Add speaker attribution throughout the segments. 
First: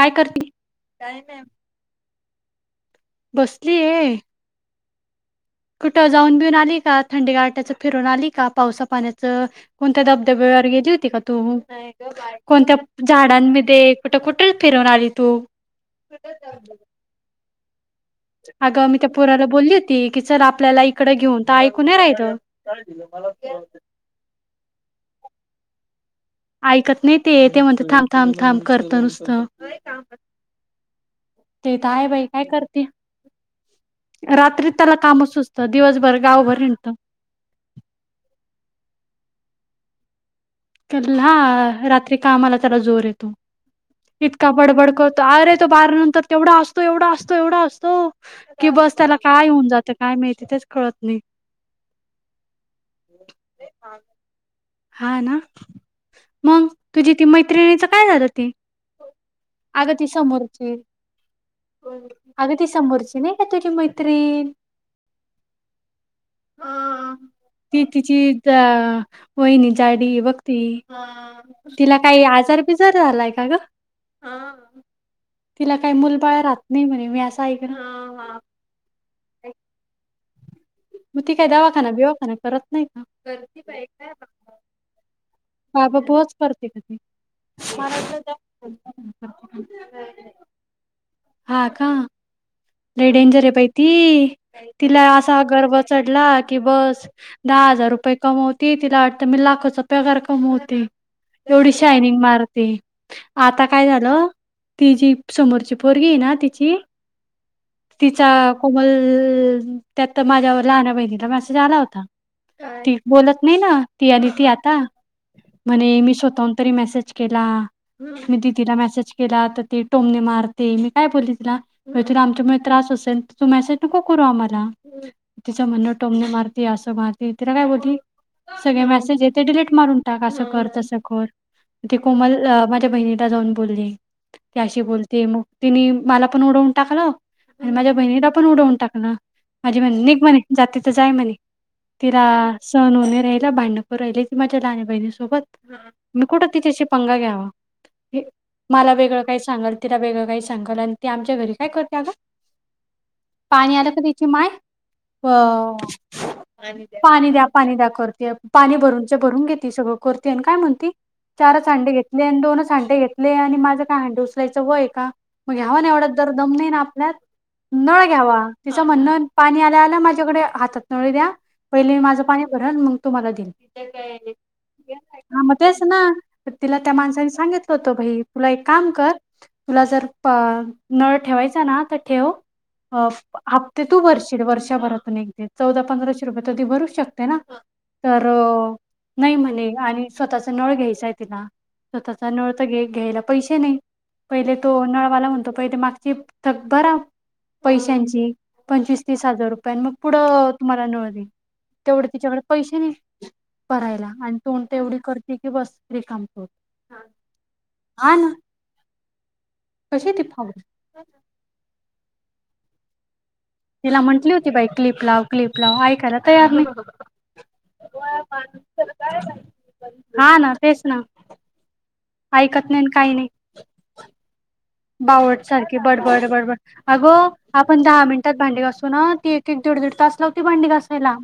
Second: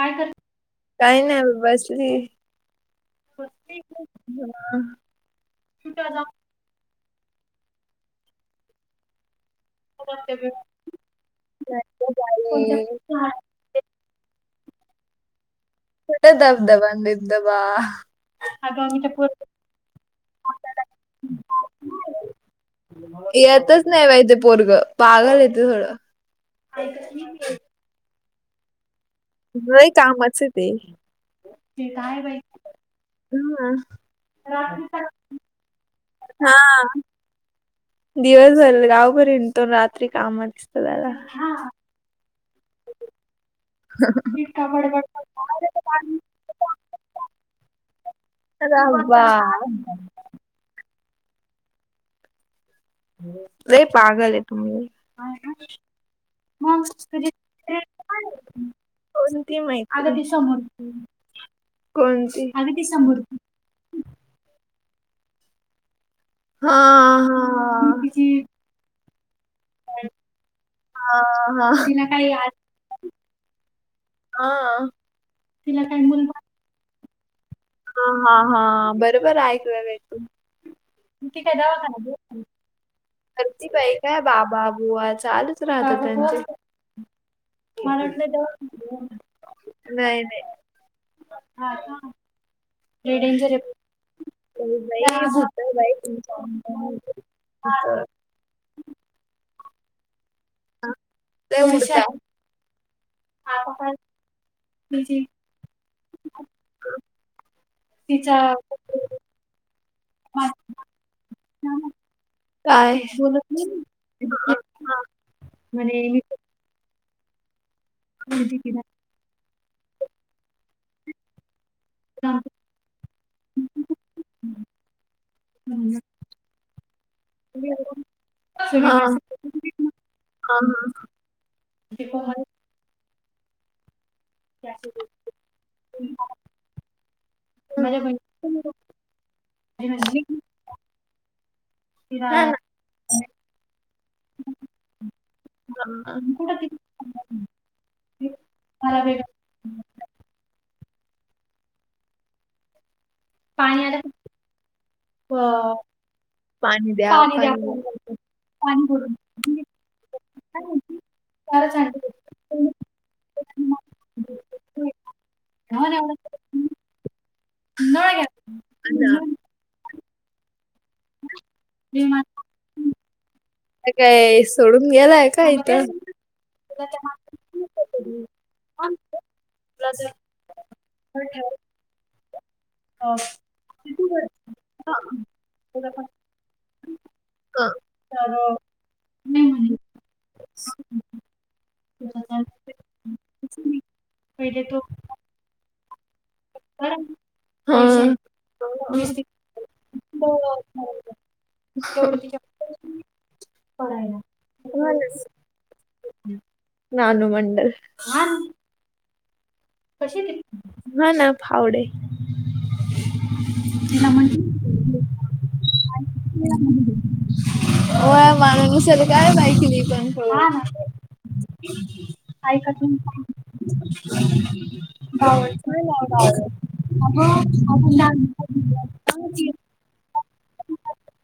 Speaker 1: काय काही नाही बसी
Speaker 2: बसली ये कुठं जाऊन बिऊन आली का थंडी गाट्याच फिरून आली का पावसा पाण्याचं कोणत्या धबधब्या गेली होती का तू कोणत्या झाडांमध्ये कुठ कुठ हटल फिरवून आली तू
Speaker 1: [unintelligible] दबदवांगबदवा
Speaker 2: अगं मी त्या पोराला बोलली होती की चल आपल्याला इकडं घेऊन तर ऐकू नाय राहील
Speaker 1: येतच नाही बाई पोरग पागलं आहे ते थोडं
Speaker 2: ऐकत नाही ते ते म्हण थांब थांब थांब करत नुस
Speaker 1: व्हय कामा आहे ते
Speaker 2: ते ताया बाई काय करते?
Speaker 1: हम्म.
Speaker 2: रात्री त्याला काम सुचतं दिवसभर गावभर हिंडत.
Speaker 1: दिवस भर गावभर हिंडतो रात्री कामात दिसत त्याला.
Speaker 2: तर हा रात्री कामला त्याला जोर येतो इतका बडबड करतो अरे तो बारा नंतर तेवढा असतो एवढा असतो एवढा असतो की बस
Speaker 1: अरे
Speaker 2: त्याला
Speaker 1: बा
Speaker 2: काय होऊन जातं काय माहिती तेच कळत नाही
Speaker 1: लय पागल आहे तुम्ही
Speaker 2: हा ना, मग तुझी ती मैत्रिणीच काय झालं ती
Speaker 1: कोणती मैत्रीण? अगं ती समोरची
Speaker 2: अग ती समोरची नाही का तुझी मैत्रीण हा, ती तिची अ वाहिनी जाडी आहे बघ ती, हा. तिला काय आजार बिजार झालाय का ग?
Speaker 1: हा.
Speaker 2: तिला काही मुलबाळ राहत नाही म्हणे मी असं ऐकलं
Speaker 1: हा हा हा बरोबर ऐकलं काय तू
Speaker 2: मग ती काही
Speaker 1: काय
Speaker 2: दवाखाना
Speaker 1: दवाखान्यात
Speaker 2: बिवाखाना
Speaker 1: आहे?
Speaker 2: करत नाही का?
Speaker 1: करती काही काय बाबा बुवा चालूच
Speaker 2: बाबा
Speaker 1: राहत
Speaker 2: बुवाच
Speaker 1: त्यांचे
Speaker 2: करते
Speaker 1: मला वाटलं दवाखान्यात आहे. नाही नाही
Speaker 2: [unintelligible] हा का लय डेंजर आहे बाई ती,
Speaker 1: बाई
Speaker 2: तिला
Speaker 1: हा.
Speaker 2: असा
Speaker 1: होतं
Speaker 2: गर्व
Speaker 1: बाई
Speaker 2: चढला की
Speaker 1: तुमचं
Speaker 2: बस दहा हजार रुपये कमावती तिला वाटत मी [unintelligible] लाखाचा पगार कमावती
Speaker 1: ते
Speaker 2: एवढी
Speaker 1: वर्षा, उडतं.
Speaker 2: शायनिंग मारते आता काय झालं ती जी
Speaker 1: तिची
Speaker 2: समोरची पोरगी ना तिची तिचा कोमल त्यात माझ्या लहान बहिणीला मेसेज आला होता ती बोलत नाही ना ती आणि ती आता
Speaker 1: हा
Speaker 2: म्हणे मी स्वतःहून तरी मेसेज केला
Speaker 1: पण
Speaker 2: मी
Speaker 1: म्हणते की
Speaker 2: दिदीला मेसेज केला तर ती टोमने मारते मी काय बोलली तिला येथील
Speaker 1: हां.
Speaker 2: आमच्यामुळे त्रास असेल तर तू मेसेज नको करू आम्हाला तिचं म्हणणं
Speaker 1: हां,
Speaker 2: टोमने मारती असं मारती तिला काय बोलती सगळे
Speaker 1: हां.
Speaker 2: मेसेज आहे ते डिलीट मारून टाक असं कर तसं कर ते कोमल माझ्या बहिणी जाऊन बोलली त्याशी बोलते मग तिनी मला पण उडवून टाकलं आणि माझ्या बहिणीला पण उडवून टाकण माझी
Speaker 1: पण म्हणली
Speaker 2: म्हणक
Speaker 1: की
Speaker 2: म्हणे जाती तर जाय म्हने
Speaker 1: [inaudible]
Speaker 2: तिला सण होने राहिला भांडखोर राहिली ती माझ्या लहणी बहिणी सोबत
Speaker 1: ना. हां.
Speaker 2: मी कुठं तिच्याशी
Speaker 1: किती
Speaker 2: [unintelligible] मला वेगळं काही सांगालं तिला वेगळं काही सांगाल ते आमच्या घरी काय करते ग
Speaker 1: पाणी आलं का?
Speaker 2: माय अ पाणी द्या पाणी द्या करते पाणी भरूनच भरून घेत सगळ करती आणि काय म्हणती चारच हांडे घेतले आणि दोनच हंडे घेतले आणि माझं काय हांडे उचलायचं वय आहे का मग ह्यावा ना एवढा द तर दम नाही ना आपल्या
Speaker 1: नाय [unintelligible]
Speaker 2: म्हण अन पाणी आल्या आला माझ्याकडे हातात नळे द्या पहिले
Speaker 1: विमान
Speaker 2: माझं पाणी भरल मग तुम्हाला देईन.
Speaker 1: काय सोडून गेलाय का
Speaker 2: मग
Speaker 1: इथं काय
Speaker 2: तेच ना
Speaker 1: समजलं
Speaker 2: तिला त्या माणसाने सांगितलं होतं भाई तुला एक
Speaker 1: हा,
Speaker 2: काम कर तुला जर अह नळ ठेवायचा ना तर ठेव
Speaker 1: ह
Speaker 2: आपते तू वर्ष वर्षाभरातून एक दे चौदा
Speaker 1: तुला पण
Speaker 2: पंधराशे रुपये तरधी भरू शकते ना
Speaker 1: हा
Speaker 2: तर
Speaker 1: अ,
Speaker 2: नाही म्हणे आणि स्वतःचा नळ घ्यायचाय तिला स्वतःचा नळ तर घ घ्यायला पैसे नाही पहिले तो नळवाला म्हणतो पहिले मागचे
Speaker 1: कर
Speaker 2: भराव
Speaker 1: हा
Speaker 2: पैशांची
Speaker 1: पैसे तेवढं
Speaker 2: पंचवीस
Speaker 1: म्हणजे
Speaker 2: तीस
Speaker 1: तिकडं
Speaker 2: हजार रुपया मग पुढं
Speaker 1: करायला,
Speaker 2: तुम्हाला नळ दे तेवढे
Speaker 1: तेवढं तिच्या
Speaker 2: तिच्याकडे पैसे नाही करायला
Speaker 1: पडायला
Speaker 2: आणि तूणते एवढी करते की बस रिकम कर
Speaker 1: नानु मंडल कशी
Speaker 2: ती
Speaker 1: बी
Speaker 2: फावडी
Speaker 1: हा ना फावडे
Speaker 2: तिला म्हंटली होती बाई क्लिप लाव क्लिप लाव ऐकायला तयार नाही
Speaker 1: हो माणनसर काय माहितीली
Speaker 2: हा
Speaker 1: पण
Speaker 2: ना तेच ना ऐकत
Speaker 1: ऐका तु
Speaker 2: बावरट सारखी बडबड बडबड अगं आपण दहा मिनिटात भांडी घासू ना त तन तडड अस भांडी घासायला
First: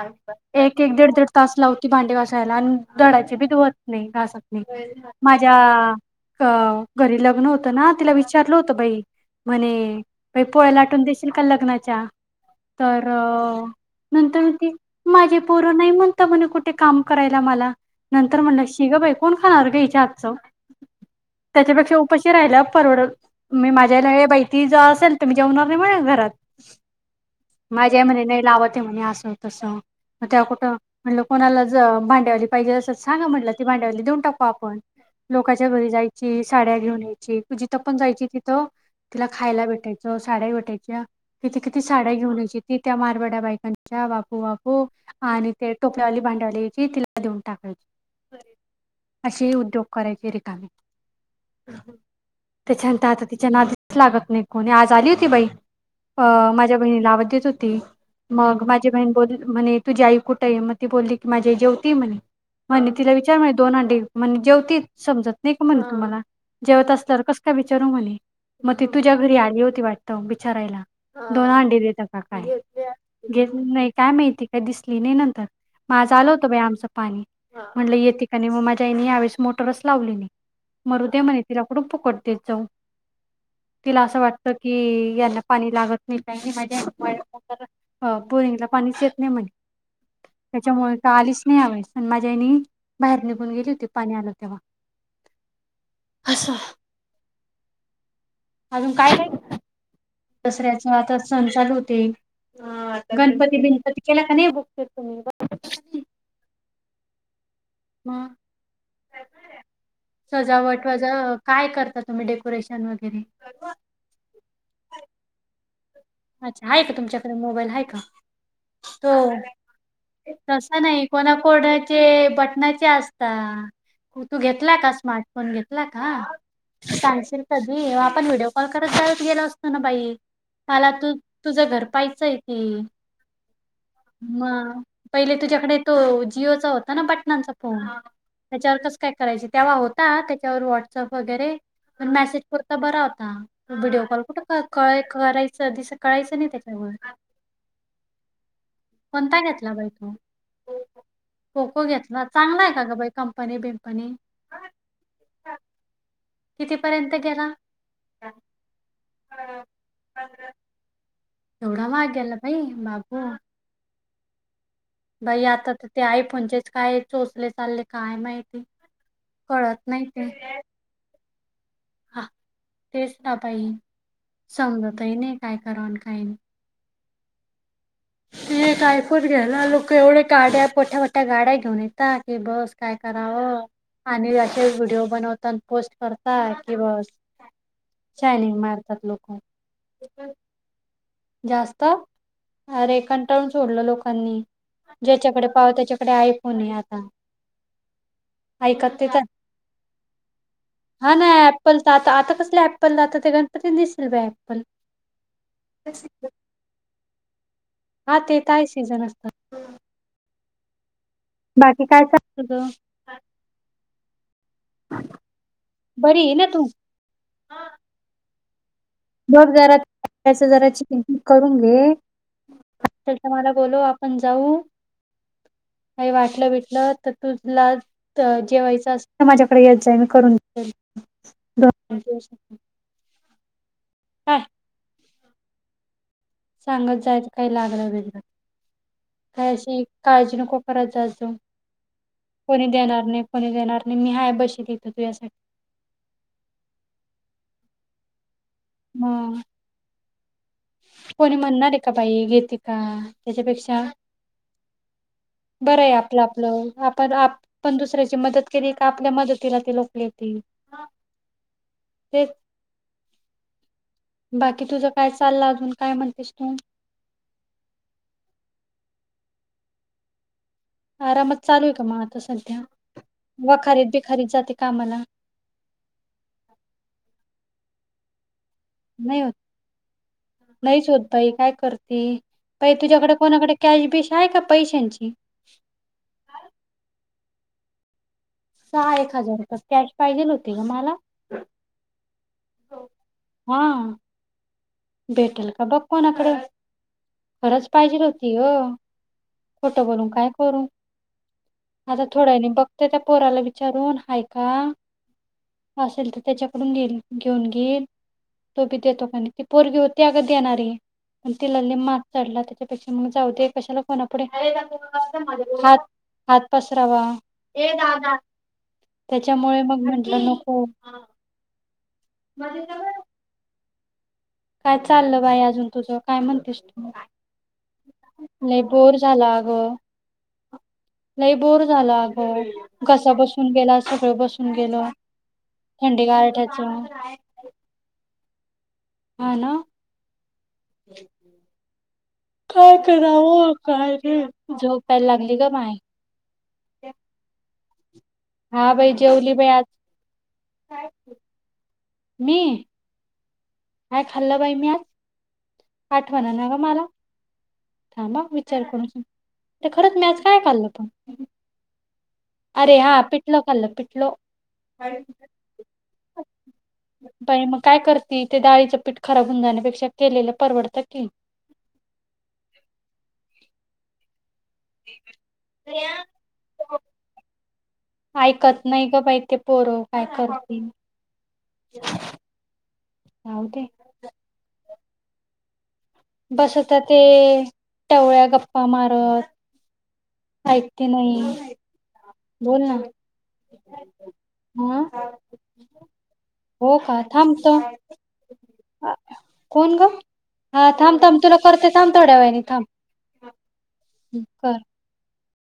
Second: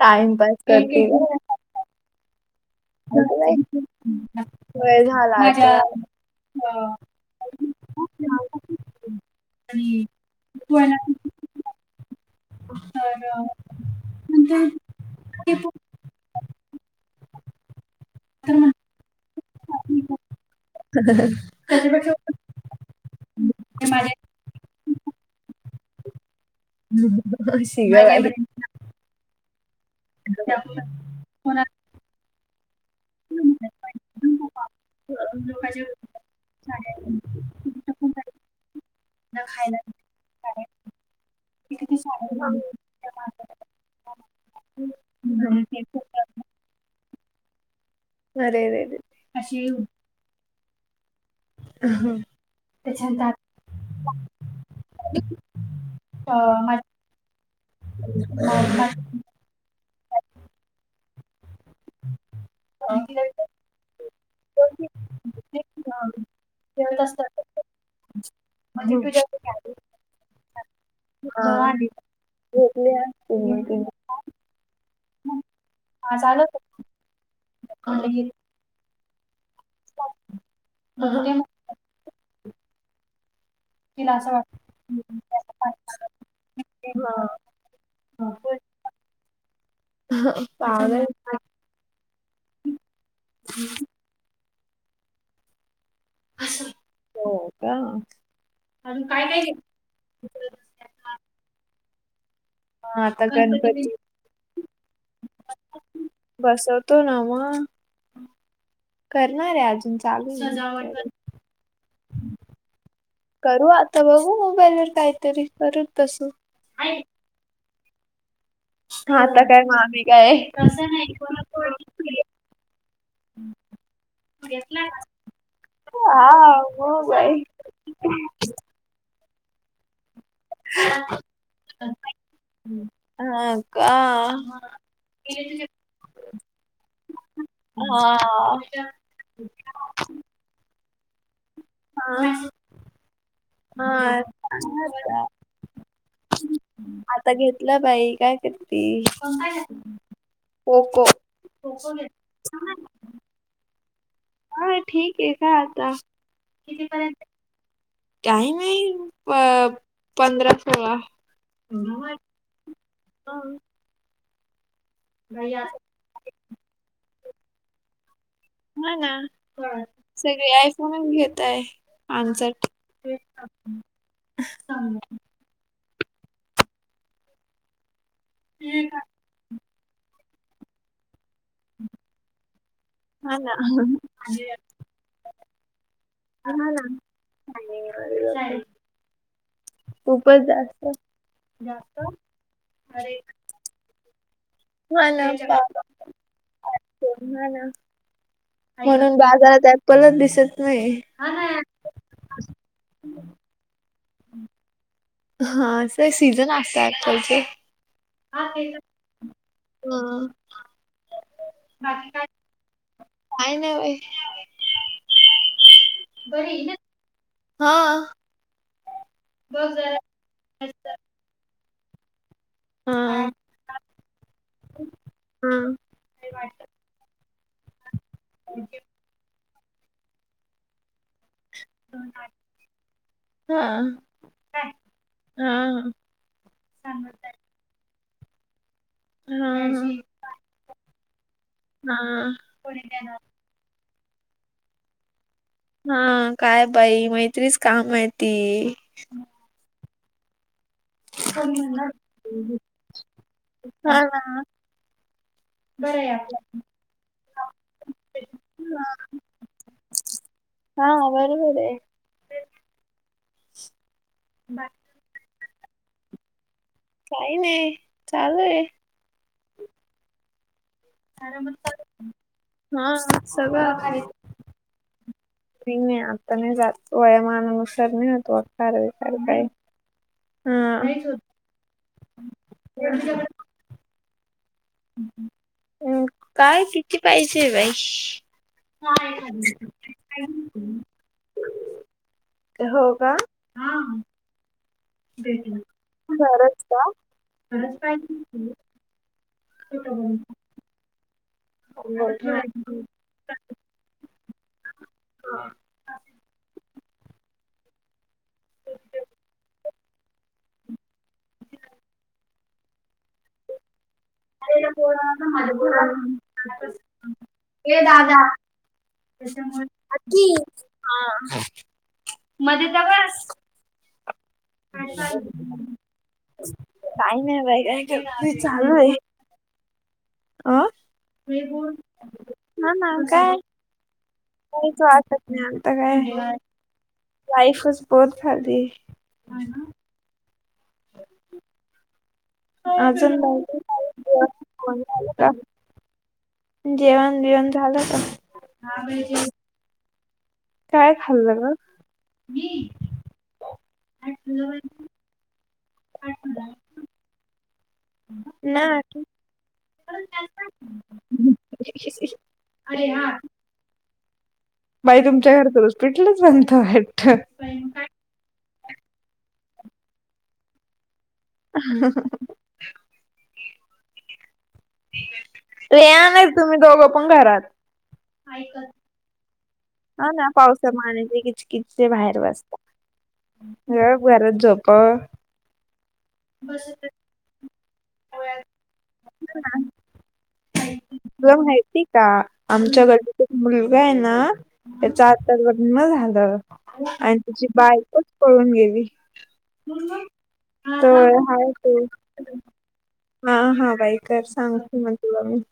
Speaker 1: टाइमपास
Speaker 2: एक एक
Speaker 1: करते
Speaker 2: दीड
Speaker 1: ग.
Speaker 2: दीड तास लावती भांडी घासायला आणि दडाचे बी धुवत नाही घासत नाही
Speaker 1: वेळ झाला
Speaker 2: माझ्या
Speaker 1: आता.
Speaker 2: अ
Speaker 1: अं,
Speaker 2: घरी लग्न होतं ना तिला विचारलं होतं बाई म्हणे
Speaker 1: आणि
Speaker 2: प पोळ्या
Speaker 1: तू आहे ना
Speaker 2: लाटून देशील का लग्नाच्या तर नंतर
Speaker 1: म्हणते
Speaker 2: ते माझे
Speaker 1: ते
Speaker 2: पोर
Speaker 1: पण
Speaker 2: नाही म्हणत म्हणे कुठे काम करायला मला नंतर
Speaker 1: तर
Speaker 2: म्हणल
Speaker 1: म्हणतात
Speaker 2: शिग बाई कोण खाणार घ्यायच्या
Speaker 1: की
Speaker 2: आातचं त्या
Speaker 1: त्याच्यापेक्षा
Speaker 2: उपशी रा परड
Speaker 1: ते
Speaker 2: माझ्याहिती असेले म्हणा घरात
Speaker 1: माझ्या शी गं
Speaker 2: माझ्या
Speaker 1: बाई.
Speaker 2: म्हणे नाही
Speaker 1: बहिणी-
Speaker 2: लाव ते म्हणे असं तस त्या कुठं
Speaker 1: त्यामुळे
Speaker 2: म्हणलं कोणाला ज भांड्याली पाहिजे असं सांगा
Speaker 1: नाही
Speaker 2: म्हटलं ती
Speaker 1: म्हणत पण
Speaker 2: भांडवली दऊन
Speaker 1: एकदम
Speaker 2: टाको
Speaker 1: खूप
Speaker 2: आपण
Speaker 1: आवडतं.
Speaker 2: लोकांच्या घरी जायच साड्या घेऊन यायची जिथं
Speaker 1: तिथं
Speaker 2: पण जायची
Speaker 1: काही
Speaker 2: तिथं तिला खायला भेटायचं साड्या भेटायच्या किती किती
Speaker 1: तिथे ते
Speaker 2: साड्या
Speaker 1: घेऊन
Speaker 2: घेऊनयची ती त्या मारवाड्या
Speaker 1: मागवतात.
Speaker 2: बायकांच्या बापू वापू आणि ते टोप्यावाली भांडी
Speaker 1: अरे रे
Speaker 2: [inaudible] अशी उद्योग करायची
Speaker 1: अ हा
Speaker 2: त्याच्यानंतर आता तिच्या नादच लागत नाही कोणी आज आली होती बाई अं माझ्या बहिणीला आवज देत होती मग माझी बहीण बोल म्हणे तू जाई कुठं आहे मग ती बोलली माझी ला
Speaker 1: खेळत
Speaker 2: जेव अस कस
Speaker 1: असतात
Speaker 2: काय विचारू म्हणे मग ती तुझ्या घरी आली होती वाटत विचारायला. दोन अंडी देत का काय
Speaker 1: झोपल्या
Speaker 2: घ
Speaker 1: पुन्हा ती
Speaker 2: नाही काय माहिती काय दिसली नाही नंतर मग आज आल होतं बा आमचं पाणी म्हणलं येते का नाही मग माझ्या आईने यावेळेस मोटरच लावली नाही मरुदय
Speaker 1: ते
Speaker 2: म्हणे तिला कुठ फुकट देत जाऊ
Speaker 1: ह
Speaker 2: तिला असं वाटतं की यांना पाणी लागत नाही माझ बोरिंगला पाणी येत नाही म्हणे त्याच्यामुळे
Speaker 1: पागल
Speaker 2: का आलीच नाही आवस आणि माझ्यानी बाहेर निघून गेली होती पाणी आलं तेव्हा असं
Speaker 1: हो का
Speaker 2: अजून काय नाही दसऱ्याचा आता सण चालू होतील हा
Speaker 1: मग आता
Speaker 2: गणपती बिनपती केला का नाही बघत तुम्ही ब
Speaker 1: तो नावा
Speaker 2: म
Speaker 1: अजून चालू आहे.
Speaker 2: सजावट वज काय करता तुम्ही डेकोरेशन वगैरे
Speaker 1: करू आता बाबू मोबाईलवर काहीतरी करू तसं
Speaker 2: अच्छा आहे का तुमच्याकडे मोबाईल आहे का.
Speaker 1: [unintelligible]
Speaker 2: तो
Speaker 1: काय मग आम्ही काय
Speaker 2: तस
Speaker 1: तसं
Speaker 2: नाही
Speaker 1: कोण
Speaker 2: कोणाकोड्याचे
Speaker 1: कोण
Speaker 2: बटणाचे असता. तू घेतला का स्मार्टफोन घेतला का
Speaker 1: हा मग बाई
Speaker 2: सांगशील कधी आपण व्हिडिओ कॉल करत जा गेलं असत ना बाई मला तू तुझ घर पाहायचं आहे ते
Speaker 1: हा का
Speaker 2: मग पहिले तुझ्याकडे तो जिओचा होता ना बटनांचा फोन
Speaker 1: हा
Speaker 2: त्याच्यावर कसं काय करायच तेव्हा होता त्याच्यावर वॉट अप वगैरे पण मेसेज करता बरा होता व्हिडिओ
Speaker 1: हा
Speaker 2: कॉल कुठे क
Speaker 1: हा
Speaker 2: करायच. सध सकाळायचं नाही त्याच्यावर
Speaker 1: आता घेतलं बाई काय करती
Speaker 2: कोणता घेतला बाई तो
Speaker 1: पोको
Speaker 2: खोको घेतला चांगला आहे का ग बाई कंपनी बिन
Speaker 1: हा ठीक आहे का आता कितीपर्यंत टाइम आहे अ पंधरा सोळा
Speaker 2: दोडा मागेला पई बाबू बाई आता तर ते आहे पणजेच काय सोचले चालले काय माहि
Speaker 1: हा ना सगळे आयफोनच घेताये.
Speaker 2: ह तेच रा बाई
Speaker 1: हा
Speaker 2: समजतय नाही काय क का. [unintelligible] ते काय फुट घ्याला लोक एवढ्या गाड्या पठ्या मोठ्या गाड्या घेऊन येतता ते बस काय
Speaker 1: ना
Speaker 2: करावं आणि असे व्हिडिओ बनवत पोस्ट कर का
Speaker 1: हा
Speaker 2: कि
Speaker 1: ना
Speaker 2: बस यनिंग मारतात लोक
Speaker 1: खूपच जास्त जास्त
Speaker 2: ते कंटाळून सोडलं लोकांनी तरी
Speaker 1: हा ना हा
Speaker 2: ज्याच्याकडे पाह त्याच्याकडे आय फोन पण आहे आता.
Speaker 1: ना
Speaker 2: ऐकत ते
Speaker 1: म्हणून
Speaker 2: तर
Speaker 1: बाजारात ऍपलच दिसत नाही
Speaker 2: हा ना ऍप्पल आता आता कसले ऍपलला आ ते गणपती दिसेल बा ऍप्पल
Speaker 1: हा अस सीझन असत आजकालचे
Speaker 2: हा ते तही सीझन असतात.
Speaker 1: हा.
Speaker 2: तुझ
Speaker 1: काय नई बई.
Speaker 2: आहे ना तू
Speaker 1: बरी हा.
Speaker 2: बघ
Speaker 1: हा
Speaker 2: जराच जराची कि करून घे तरच्या म्हाला बोलो आपण जाऊ का वाटलं बटलं तर तुला जेवायचं अस माझ्या डे करून दोन
Speaker 1: हा
Speaker 2: ह
Speaker 1: हा ह
Speaker 2: सांगत जायचं काही लागलं वेग काय अशी काळजी नको करत जाजो.
Speaker 1: हा
Speaker 2: कोणी देणार
Speaker 1: हा
Speaker 2: नाही कोणी देणार नाही मी हाय बशी ली ईथ तुझ्यासाठी.
Speaker 1: हा काय बाई मैत्रीच काम येती.
Speaker 2: हम्म. का बाई घेते का त्याच्यापेक्षा
Speaker 1: [unintelligible]
Speaker 2: बरं आहे आपलं आपलं आपण आपण दुसऱ्याची मदत केली आपल्या मदतीला त लोक येतील.
Speaker 1: हा बरोबर ये.
Speaker 2: तेच
Speaker 1: [inaudible]
Speaker 2: बाकी तुझं काय चाललं अजून काय म्हणतेस तू
Speaker 1: काही नाही चालूय
Speaker 2: आरामात चालू आहे का मग आता
Speaker 1: हा
Speaker 2: सध्या
Speaker 1: सगळं
Speaker 2: खारीद बी खारीद जाते कामाला.
Speaker 1: नाही नाही आता नाही जा वयमान अनुसार नाही होतो अकारार वखार
Speaker 2: नाही होत
Speaker 1: बाय
Speaker 2: नाहीच होत बाई काय करते बाई तुझ्याकडे कोणाकडे कॅश बिश आहे का पैशांची
Speaker 1: म् काय किती पाहिजे बाई
Speaker 2: सहा एक हजार रुपये कॅश पाहिजेल होती ग मला
Speaker 1: हो का
Speaker 2: हा
Speaker 1: ह
Speaker 2: भेटेल का बघ कोणाकडें खरंच पाहिजे होती अ खोटं बोलू काय करू आता थोड्या नाही
Speaker 1: का.
Speaker 2: बघते त्या पोराला विचारून ऐक
Speaker 1: [inaudible]
Speaker 2: असेल तर त्याच्याकडून घेईल घेऊन घेईल तो बी देतो काने ती पोरगी होती अगं देणारी पण तिला मात चढला त्याच्यापेक्षा मग जाऊ दे कशाला कोणापुढ ह हात
Speaker 1: ए
Speaker 2: पसरावा ददा
Speaker 1: दादा
Speaker 2: त्याच्यामुळे मग म्हंटलं नको
Speaker 1: मध्येतवास
Speaker 2: काय चाललं बाई अजून तुझ काय म्हणतेस तू
Speaker 1: काय नाही बाई काय करते चालू आहे
Speaker 2: बोर झाला
Speaker 1: अं?
Speaker 2: लय बोर झाला अगं कस बसून गेला सगळ बस
Speaker 1: नाही तो आक नाही आताक आहे
Speaker 2: गारठ्याचं
Speaker 1: लाईफ बोत फरदी
Speaker 2: ह ना काय
Speaker 1: अजून
Speaker 2: कराव
Speaker 1: बाई,
Speaker 2: काय र
Speaker 1: जेवण
Speaker 2: झोपायला
Speaker 1: झालं
Speaker 2: लागली का माय
Speaker 1: जेवण बिवण झालं का
Speaker 2: हा भाई जेवली भाई आज
Speaker 1: काय खाल् लालं
Speaker 2: ह खाल्लं बाई मी आज आठवण ना ग मला थां म विचार
Speaker 1: ना
Speaker 2: करून सग खरंच मी आच काय खाल्लं पण अरे हा पिठल खाल्लं पिठल
Speaker 1: बाई तुमच्या घरच हॉस्पिटलच बनत आहे
Speaker 2: चपीठ खराब होऊन जाण्यापेक्षा केलेलं परवडत क
Speaker 1: [inaudible] रेया नाहीच तुम्ही दोघं पण घरात
Speaker 2: ऐकत नाही ग बाहि ते पोरं काय
Speaker 1: हा ना
Speaker 2: करतील
Speaker 1: पावसा पाचे किचकिचचे बाहेर
Speaker 2: जाऊ दे
Speaker 1: बसतात घरात जप [unintelligible]
Speaker 2: बसत ते, टवळ्या गप्पा मारत. ऐकते
Speaker 1: तुला
Speaker 2: नाही
Speaker 1: माहिती आहे का,
Speaker 2: बोल ना
Speaker 1: आमच्या गटात एक मुलगा आहे ना,
Speaker 2: हा
Speaker 1: त्याचं आता लग्न झालं.
Speaker 2: हो का
Speaker 1: आणि त्याची
Speaker 2: थांबतो
Speaker 1: बायकोच पळून गेली.
Speaker 2: कोण ग हा
Speaker 1: हो
Speaker 2: थांब थांब तुला
Speaker 1: हाय
Speaker 2: करते
Speaker 1: की.
Speaker 2: थांब थोड्या वेळाने थांब
Speaker 1: हा हा बाई कर, सांगते तुला मी.